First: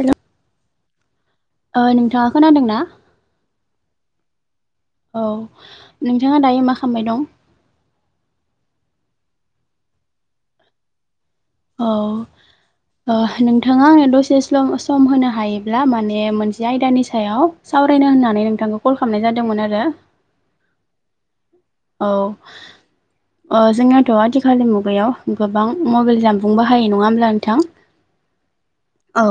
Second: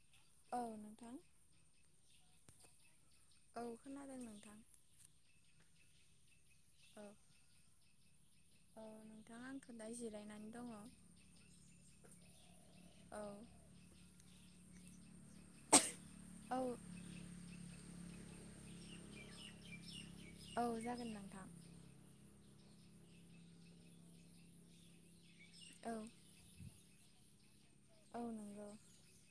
हेल' औ नोंथां ओ नोंथाङा खोनादों ना? औ खोनादों नोंथां‌। औ नोंथाङा दायो मा औ खामबाय दं? औ नोंथां आंथ' दा जिरायनानै दङ। औ ओ नोंथाङा आंनो दसे स्लम सम होनो हायोब्ला माने औ मोनसे आयदानि सायाव सावरायनो होननानै नोंथांखौ कल खालामनाय जादोंमोन आरो। औ जागोन नोंथां। औ अ जोंनाथ' आथिखालनि मुगायाव गोबां औ मबेल जानबुं बाहायो नङा होमब्ला नोंथां? औ नंगौ। औ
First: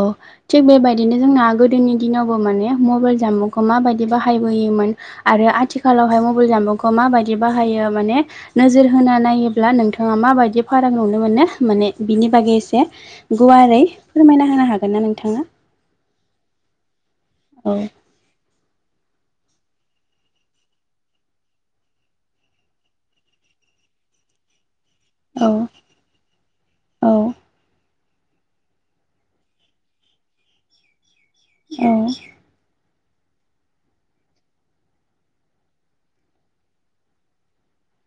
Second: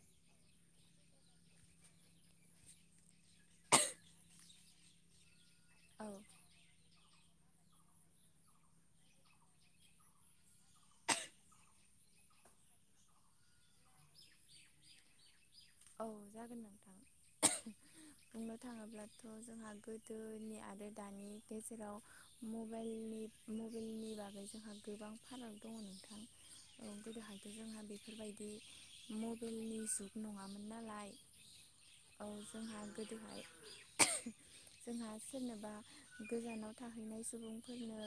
थिग बेबायदिनो जोंना गोदोनि दिनावबो माने मबेल जामुंखौ माबायदि बाहायबोयोमोन आरो आ औ थिखालावहाय मबेल जानबुंखौ माबायदि बाहायो माने नोजोर होना नायोब्ला नोंथाङा माबायदि फाराग नुनो मोनो माने बिनि बागै एसे गुवारै फोरमायना होनो हागोनना नोंथाङा? औ जागोन नोंथां। औ बुंनो थाङोब्लाथ' जोंहा गोदोनि आरो दानि गेजेराव मबाइलनि मबाइलनि बागै जोंहा गोबां औ फाराग दङ नोंथां औ गोदोहायाथ' जोंहा बे बेफोरबायदि मबेलनि जुग नङामोन नालाय औ जोंहा गोदोहाय [inaudible] जोंहा सोरनोबा गोजानाव थाहैनाय सुबुंफोरनो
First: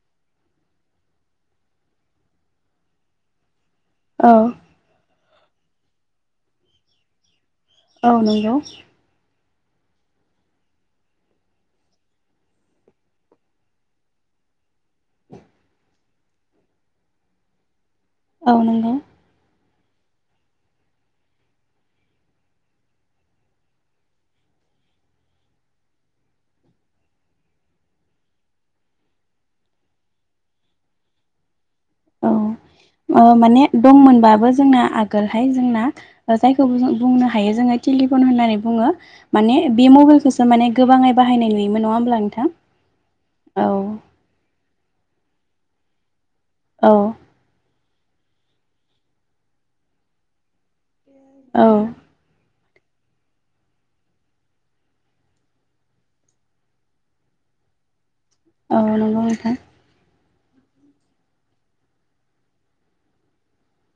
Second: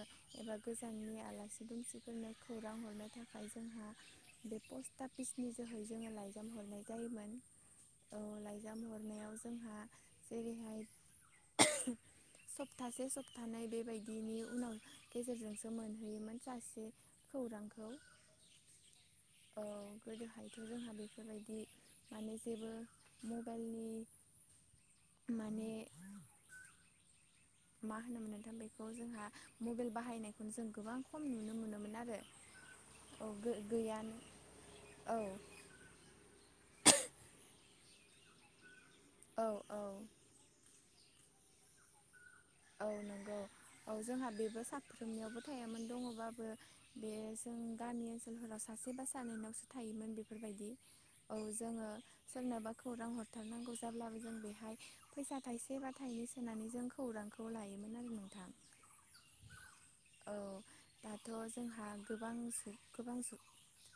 एबा गोजाननि आलासि दुम सि फोरनो खौरां हरनो थाखाय जोंहा औ बे पस्टा फिसनि जोहै जोङो लाइजाम हरनाय जायोमोन। औ लाइजाम हरनायाव जोंहा जेरैहाय [inaudible] सप्तासे सप्तानैै बेबायदिनि उनाव गेजेरजोंसो मोनहैयोमोन सासे खौरांखौ औ नंगौ। औ गोदोहायथ' जोंहा बेफोरबायदि माने जेबो मबाइलनि माने मा होनोमोन नोंथां बेखौ जोंहा मबेल बाहायनायखौनो जों गोबां खम नुनो मोनोमोन। आरो औ अ औ माने गैयानो दंमोनबाबो जोंना औ आगोलहाय जोंना ओ जायखौ जों बुंनो हायो जोङो टेलिफन होननानै बुङो। औ माने औ बे मबाइलखोसो माने गोबाङै बाहानाय नुयोमोन नङा होमब्ला नोंथां औ नंगौ औ जोंहा बेबो साफ्रोमनियावबो थायामोन दङबाबो बे बे औ जों गामि ओनसोलफोराव सासे बा सानैनावसो थायोमोन बेफोरबादि। औ जोङो सोरनोबा खौरां हरथारनांगौ जाब्लाबो जों बेहाय फैसा थाइसे बा थाइनै सोनानै जों खौरां खौ लायोमोन आरो नोंथां। औ नंगौ नोंथां। औ दाथ' जोंहा गोबांसै गोबां जुग।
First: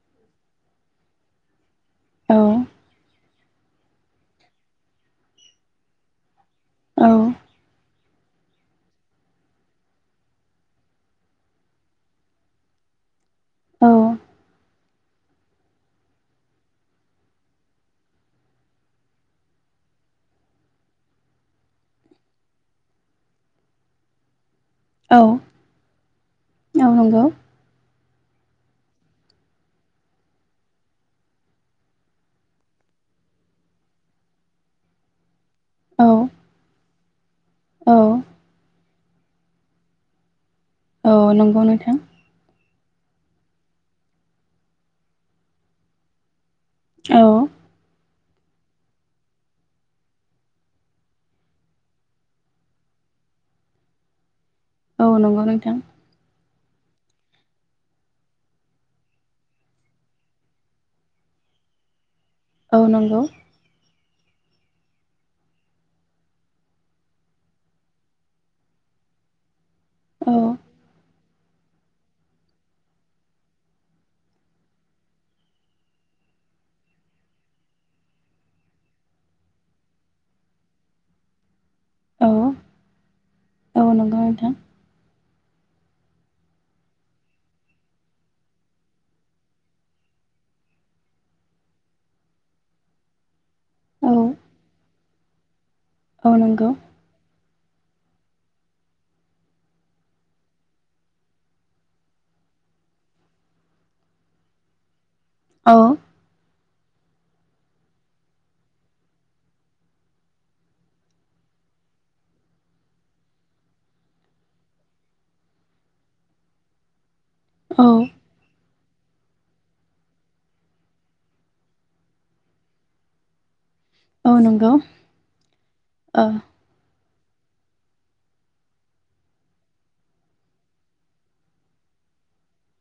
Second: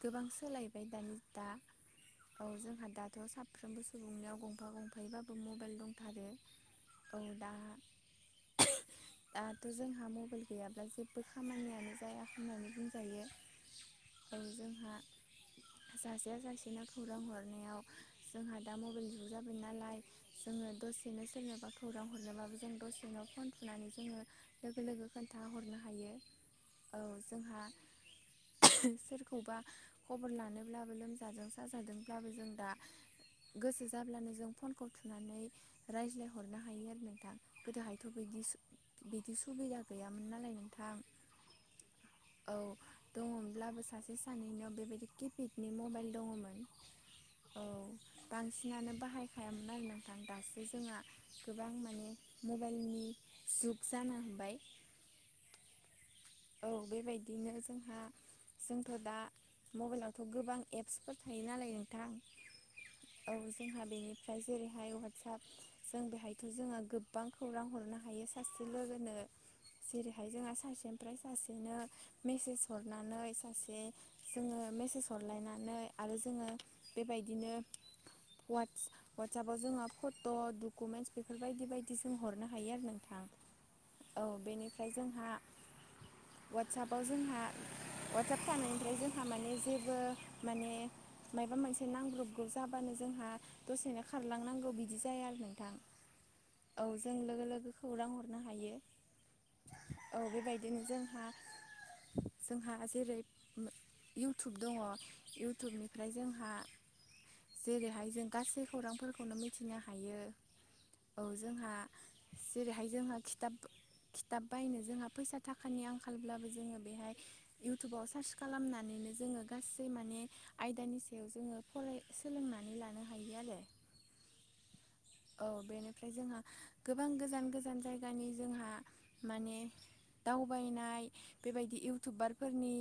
गोबां सोलायबाय दानि दा। औ जोंहा दाथ' साफ्रोमबो सुबुंनियाव गंफा गंफायैबाबो मबेल दंथारो। औ दा [inaudible] दाथ' जोंहा मबेल गैयाब्ला जेबबो खामानियानो जाया होननानै बुंजायो। औ ओ जोंहा जाजाया जासेना खौरां हरनायाव जोंहा दा मबाइल जुग जाबाय नालाय जोङो दसेनो सोरनोबा खौरां हरनोबाबो जों दस नोंनाव फन थुनानै जोङो लोगो लोगो औ खोन्थाहरनो हायो। औ जोंहा। ओह सोरखौबा खबर लानोब्लाबो लोमजादों साजादोंब्लाबो जों दा। गोसो जाब्लानो जों फनखौ थुनानै औ रायज्लायहरनो हायो आरो। औ थ' बिदि सु बिदि सुबिदा गैयामोन नालाय नों। औ नंगौ नोंथां। दङमोनब्लाबो सासे सानैनियाव बेबायदि किपेडनि मबाइल दङमोन। औ। बांसिनानो बाहायखायामोन आरो नोंथां दासो जोंहा गोबां माने मब बाइलनि जुग जानो हाबाय। औ नंगौ नोंथां। औ बेबायदिनो जोंहा जोंथ' दा मबाइलावथ' गोबां एप्सफोर थायो नालाय नोंथां। औ जोंहा बेनि। ओमफ्राय जेरैहाय वाटसप जों बेहायथ' जोङो गोबां खौरां हरनो हायो सासे लोगोनो। जेरैहाय औ जोंहा सासे सासेनो मेसेज हरनानै सासे जोङो मेसेज हरलायनानै आरो जोङो बेबायदिनो वाटस वाटसएपाव जोंहा फट' डकुमेन्टस बेफोरबायदि बाय दि जों औ हरनो हायो आरो नोंथां। नंगौ औ नोंथां बेनिफ्राय जोंहा वाटसएपआव जोंहा वाटसएप थानायनिफ्राय जोंहा माने जेबो माने मायबा मोनसे नांब्रबगौ जाबानो जोंहा दसेनो औ खारलांनांगौ बिदि जाया आरो नोंथां औ नंगौ औ जों लोगो लोगो खौरां हरनो हायो औ बेबायदिनो जोंहा जोंहा जेरै इउटुब दङ औ इउटुबनिफ्राय जोंहा जेरैहाय जों गासै खौरांफोरखौनो मिथिनो हायो। औ जोंहा जेरैहाय जोंहा खिथाब खिथाब बायनो जोंहा फैसा थाखानि आंखालब्लाबो जोङो बेहाय औ इउटुबाव सार्च खालामनानैनो जोङो गासै माने आयदानि सायाव जोङो फराय सोलोंनानै लानो हायो आरो। औ नंगौ औ बेनिफ्राय औ जोंहा गोब बां गोजान गोजान जायगानि जोंहा माने दावबायनाय बेबायदि इउटुबारफोरनि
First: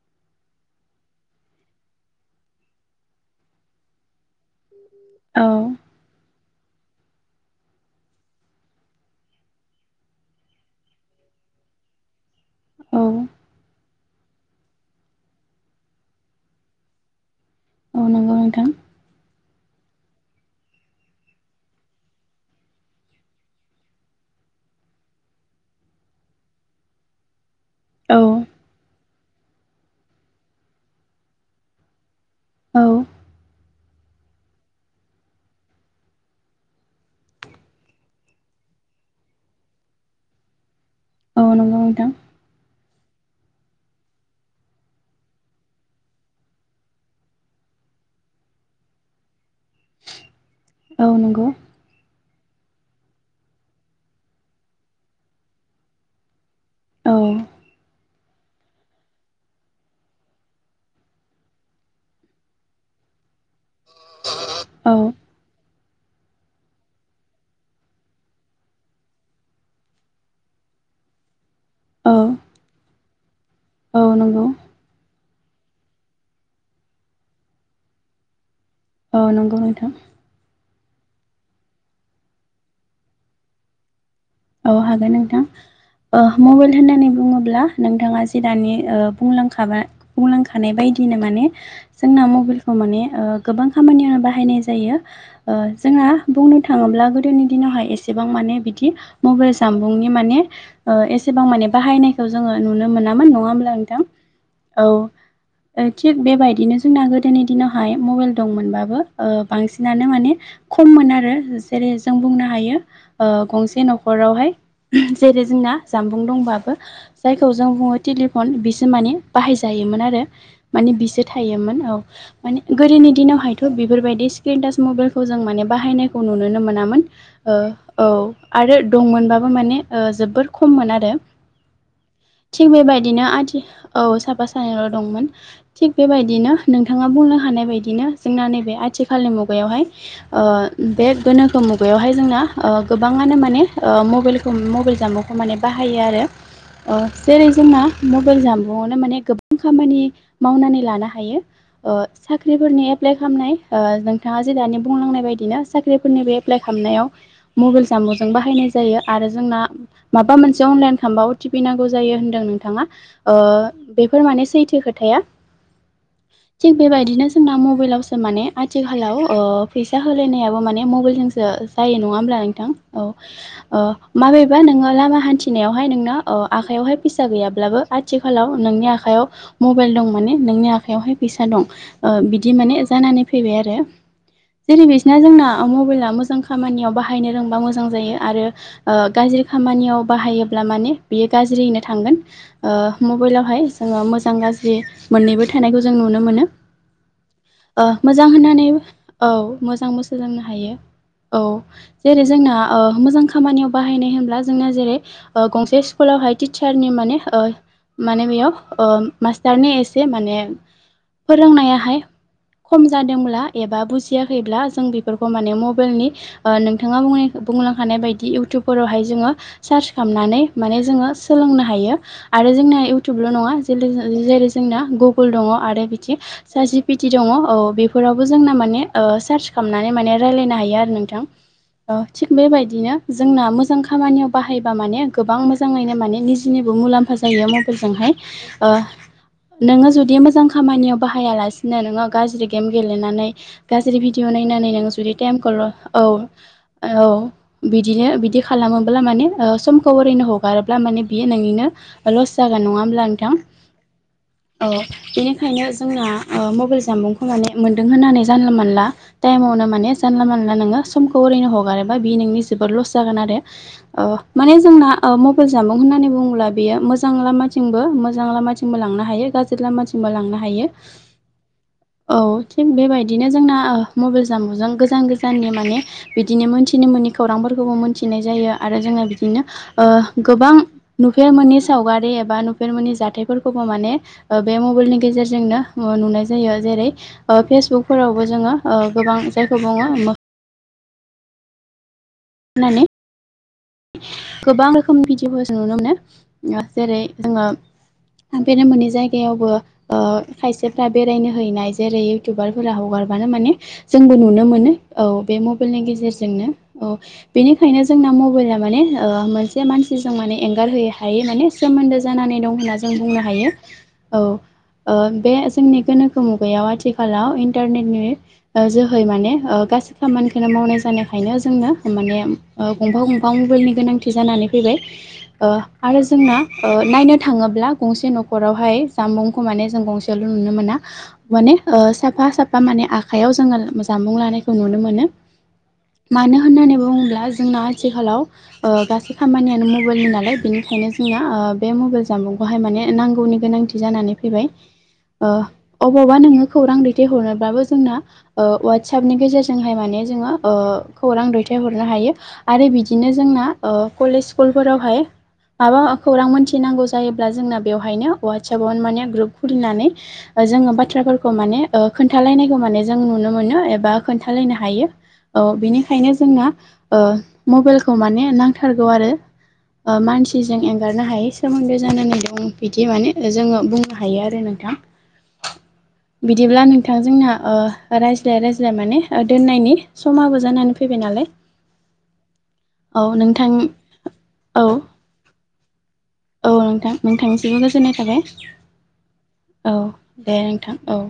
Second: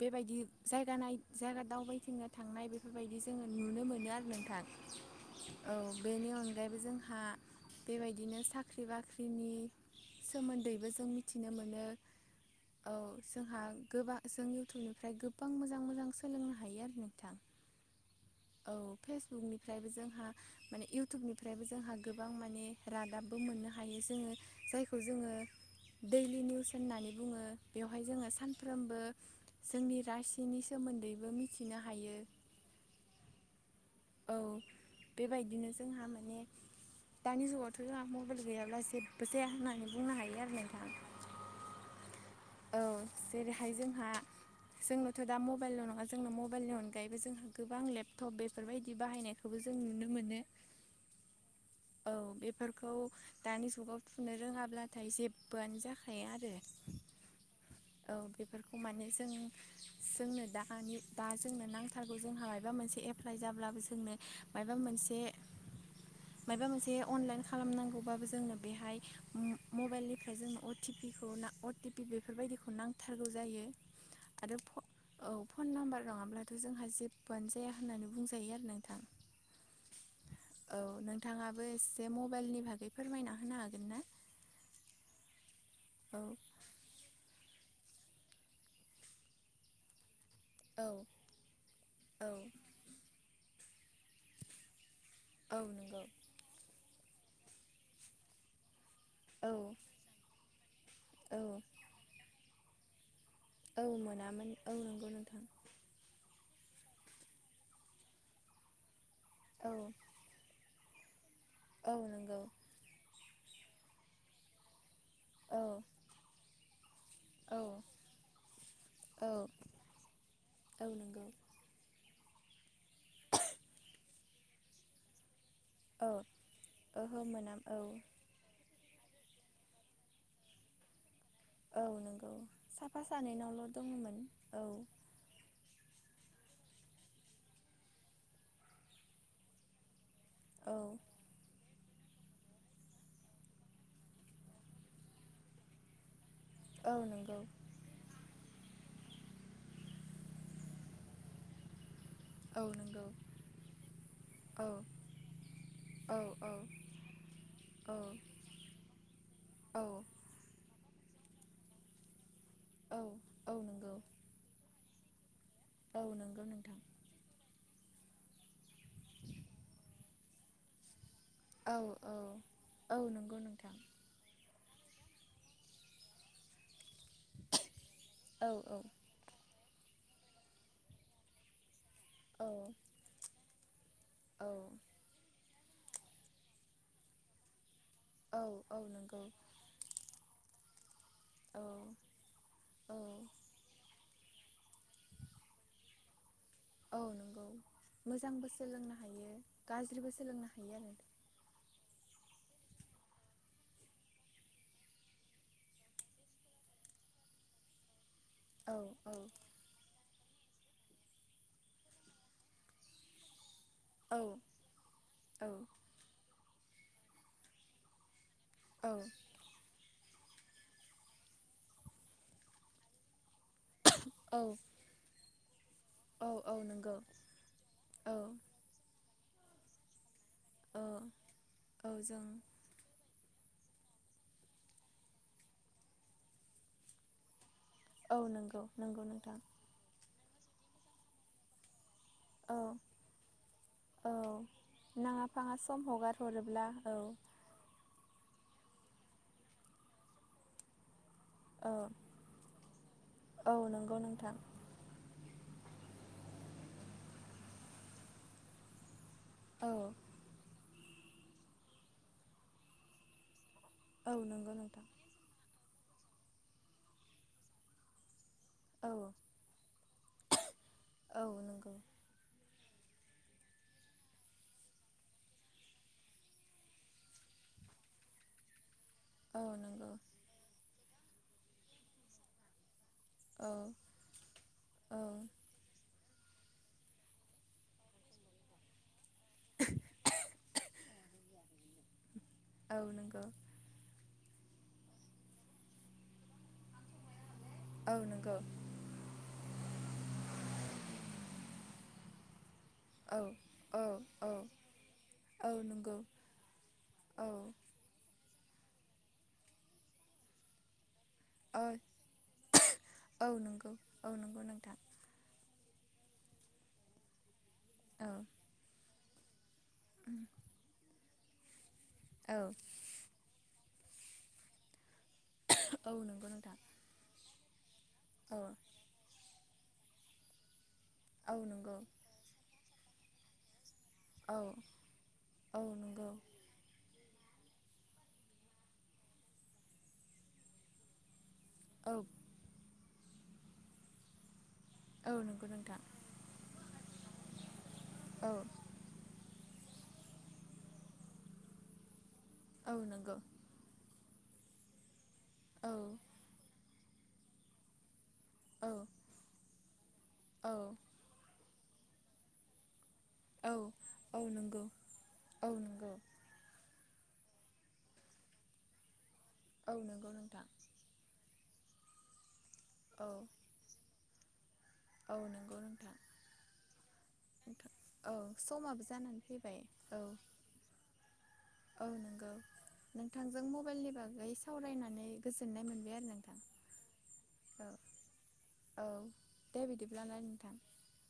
बेबायदि जायगा नाय जायगा दावबायथिंनो थांनाय बेफोरबायदि जोङो नुनो मोनो आरो नोंथां। औ बेनि अन गायैबो जोंहा बेबायदिनो साख्रि बाख्रिनि सोमोन्दैबो जों मि थिनो मोनो औ जोंहा। गोबां जों इयउटुबनिफ्राय गोबां मोजां मोजां सोलोंनो हायो आरो नोंथां। औ नंगौ नोंथां औ फेसबुकनि फ्रायबो जोंहा माने इयउटुबनिफ्रायबो जोंहा गोबां माने रादाबबो मोननो हायो जोङो। जायखौ जोङो दैलि निउस होननानै बुङो बेवहाय जोङो औ सानफ्रोमबो जोंनि रासिनि सोमोन्दैबो मिथिनो हायो। औ। औ बेबायदिनो जोंहा माने दानि जुगावथ' जोंहा मबाइल गैयाब्ला जेबो जाया होननानै बुंनो हायो आरो नोंथाङ। अ नंगौ नोंथां औ जेरैहाय जोंहा जोंनोथ' दा मबाइल' नङा जोंनो मबाइलनि अनगायैबो जोंहा गोबां लेपटप बेफोरबायदि बाहायनायखोबो जों जों नुनो मोनो। औ नंगौ। औ बेफोरखौ दानि जुगाव थुनो रोङाब्लाथाय जेबोआनो जाखाया आरो। औ। औ बेफोरखौ माने जों जोंनो दानि दा जोंनो नांथारगौ जोंहा मायबा मोनसे एप्लाइ जाब्लाबो जोंनो मायाबा औ मोनसे [inaudible] मायबा मोनसे अनलाइन खालामनांगौबाबो जोंनो बेहाय मबाइलनिफ्राय जोंनो अटि पिखौ ना अटि औ बेफोरबायदिखौ नांथारगौ जायो औ नंगौ आरो फ औ। फन नाम्बार नङाब्लाथ' जोंहा जेबोआनो जाया होननानै बुंजायो आरो नों औ नंगौ नोंथां। औ नोंथाङाबो एसे मबाइलनि भागै फोरमायना होनो हागोन ना? औ हागोन नोंथां औ ओ मबेल होननानै बुङोब्ला नोंथाङा जि दानि ओ बुंलांखाबाय बुंलांखानाय औ बायदिनो माने जोंना मबिलखौ माने ओ गोबां खामानियावनो बाहायनाय जायो। ओ नंगौ औ जोंहा बुंनो थाङोब्ला गोदोनि दिनावहाय एसेबां माने बिदि औ मबेल जामबुंनि माने ओ एसेबां औ माने बाहायनायखौ जोङो नुनो मोनामोन। नङा होमब्ला नोंथां मोनामोन औ नंगौ नोंथां थिग बेबायदिनो जोंना गोदोनि दिनावहाय मबाइल दंमोनबाबो ओ औ बांसिनानो माने खममोन आरो। औ जेरै जों नंगौ बुंनो हायो ओ गंसे न'खरावहाय जेरै औ जोंना जाम्बुं दंबाबो जायखौ औ जों बुङो टेलिफन बिसो माने औ बाहायजायो। मोन आरो औ माने बिसो नंगौ थायोमोन औ। माने गोरोनि दिनावहायथ' बेफोरबायदि स्क्रिन टाच मबेलखौ जों माने औ बाहायनायखौ नुनोनो मोनामोन ओहो ओ मोनाम औ आरो दंमोनबाबो माने ओ जोबोर खममोन आरो। औ नोंगौ। थिग बेबायदिनो आथि औ साफा औ सानैल' दंमोन थिग बेबायदिनो नोंथाङा बुंनो हानाय बायदिनो जोंना नैबे आथिखालनि मुगायावहाय औ ओ बे गोनोखो मुगायावहाय जोंना ओ गोबाङानो माने ओ मबिलखौ मबिल जाम्बुंखौ माने बाहायो आरो औ ओ नंगौ जेरै जोंना मबेल जाम्बुं न'आवनो माने गोबां खामानि मावनानै लानो हायो। ओ औ साख्रिफोरनि नंगौ एप्लाइ खामनाय ओ नोंथाङा जि औ दानि बुंलांनाय बायदिनो औ साख्रिफोरनिबो औ एप्लाइ खाम नायाव मबेल औ जाम्बुजों बाहायनाय जायो आरो जोंना औ माबा मोनसे अनलाइन खामबा अटि पि नांगौ जायो होनदों नों थाङा औ ओ औ नंगौ बेफोर माने सैथो खोथाया। औ नंगौ थिग नोंथां बेबायदिनो जोंना म बेलावसो माने आथिखालाव ओ फैसा होलायनायाबो माने मबेलजों सो औ जायो नङा औ होमब्ला नोंथां नंगौ औ। नोंथां ओ माबेबा नोङो लामा हान्थिनायावहाय नोंना ओ आखाइयावहाय फैसा गैयाब्लाबो आथिखालाव औ नोंनि आखायाव मबेल दं माने नोंनि आखायावहाय फैसा दं। ओ बिदि औ माने जानानै फैबाय आरो औ जेरै बिसना जोंना मबेला मोजां खामानियाव बाहायनो रोंबा मोजां जायो औ आरो औ ओ नंगौ गाज्रि खामानियाव बाहायोब्ला माने बियो औ गाज्रियैनो थांगोन ओ औ मबेलावहाय जोङो मोजां गाज्रि मोननैबो थानायखौ जों नुनो मोनो। औ नंगौ। ओ मोजां मोजांबो होननानै सोलोंनो औ हायो मोजांबो गाज्रिबो सोलोंनो हायो। औ जेरै जोंना ओ मोजां खामानियाव बाहायनाय होनब्ला जोंना जेरै ओ गंसे स्कुलावहाय टिचारनि माने ओ माने बेयाव ओ आरो मास्टारनि एसे माने फोरोंनायाहाय खम जादोंब्ला एबा औ बुजियाखैब्ला जों बिफोरखौ औ माने मबाइलनि ओ नोंथाङा बुंनायखौ बुंलांखानाय बायदि इउ टुबफोरावहाय जोङो सार्च खामनानै माने जोङो सोलोंनो हायो आरो जोंना इउटुबल' नङा औ जेरै जोंना गुगल दङ आरो औ औ [unintelligible] जि पि नंगौ टि औ औ बेफोरावबो जोंना माने ओ सार्च खालामनानै माने रायलायनो हायो औ आरो नोंथां औ जों थिग बेबायदिनो जोंना मोजां खामानियाव बाहायबा माने गोबां मोजाङैनो माने निजिनिबो मुलाम्फा जायो म फोरजोंहाय औ नंगौ ओ नंगौ नोंथां नोङो जुदि मोजां खामानियाव बाहायालासिनो नोङो गाज्रि औ गेम गेलेनानै गाज्रि औ भिडिअ नायनानै नों जुदि नाङा टाइमखौ फाङा ल' सम औ हगार हरोब्ला औ [unintelligible] बिदिनो बिदि खालामोब्ला माने ओ समखौ ओरैनो हगारोब्ला माने बियो नोंनिनो औ लस जागोन नङा होमब्ला नोंथां औ नंगौ नोंथां औ बेनो खायनो जोंना ओ मबाइल जामबुंखौ माने मोनदों होननानै जानला मोनला टाइमावनो औ माने जानला मोनला नोङो समखौ ओरैनो हगारोबा बि नोंनि जोबोद लस जागोन आरो अ औ नंगौ माने नोंथां जोंना मबाइल जामुं होननानै बुङोब्ला बेयो मोजां लामाथिंबो मोजां लामाथिंबो औ लांनो हायो गाज्रि लामाथिंबो लांनो हायो औ नंगौ औ थिग बेबायदिनो जोंना ओ मबाइल जामुंजों गोजान गोजाननि माने बिदिनो मोनथिनो मोननि खौरांफोरखौबो मिथिनाय जायो आरो जोङो औ बिदिनो ओ नंगौ गोबां नुफेर मोननि सावगारि एबा नुफेर मोननि औ जाथायफोरखौबो माने ओ बे मबाइलनि औ गेजेरजोंनो ओ नुनाय जायो जेरै ओ फेसबुकफोरावबो जोङो ओ गोबां जायखौ बुङो औ होननानै नंगौ गोबां रोखोमनि भिडिअफोर जों नुनो मोनो ओ जेरै जोङो औ नंगौ थांफेरनो मोनै जायगायावबो ओ खायसेफ्रा बेरायनो हैनाय जेरै इउटुबार औ हगारबानो माने औ जोंबो औ नुनो मोनो औ बे मबेइलनि गेजेरजोंनो औ बेनि खायनो जोंना मबाइला माने ओ मोनसे मानसिजों माने ओ एंगारहोयो हायै माने औ सोमोनदो जानानै दं होन जों बुंनो औ हायो नंगौ औ नंगौ नोंथां ओ बे जोंनि गोनोखो मुगायाव आथिखालाव इन्टारनेनि औ ओ जो है माने ओ गासै खामानिखौनो मावनाय जानायखायनो जोंनो माने औ ओ गंफा गं फा मबाइलनि गोनांथि जानानै फैबाय ओ औ आरो नंगौ जोंना नोंथां ओ नायनो थाङोब्ला गंसे औ न'खरावहाय जामुं खौ माने जों गंसेल' नुनो मोना औ माने नंगौ ओ साफा साफा माने आखायाव जोङो [unintelligible] जामुं औ लानायखौ नुनो मोनो औ नंगौ मानो होननानै बुङोब्ला जोंना थिखालाव ओ गासै खामानियानो मबाइलनि नालाय बेनिखायनो जोङो ओ बे औ मबाइल जामबुंखौहाय माने नांगौनि गोनांथि जानानै फैबाय औ ओ नंगौ नोंथां अबावबा नोङो खौरां दैथायहरनोब्लाबो जोंना औ ओ अवाटसापनि गेजेरजों जोंहाय माने जोङो खौरां दैथायहरनो हायो आरो औ बिदिनो नंगौ जोंना ओ कलेज स्कुलफोरावहाय औ माबा खौरां मोनथिनांगौ जायोब्ला जोंना बेवहायनो औ अवातसापआवनो माने ग्रुप खुलिनानै ओ औ जोङो बाथ्राफोरखौ माने ओ खोनथालायनायखो माने जों नुनो औ मोनो एबा औ खोन्थालायनो नंगौ हायो औ बिनिखायनो जोंना ओ मबेइलखौ माने नांथारगौ आरो औ नंगौ नोंथां मानसिजों एंगारनो हायो सोमोन्दो जानानै दं बिदि औ माने जोङो बुंनो हायो आरो नोंथां औ नंगौ नोंथां बिदिब्ला नोंथां जोंना नोंथां ओ औ रायज्लाय रायज्लाय समाबो माने जानानै फैबाय दोननायनि औ समाबो जानानै फैबाय नालाय [unintelligible] औ नंगौ औ नोंथांजों नोंथां मबाइलनि बागै औ औ सावरायनानै गोजोननाय मोनबाय आरो नोंथां औ नाय थाबाय औ दे औ बिदिब्लालाय दे नोंथां औ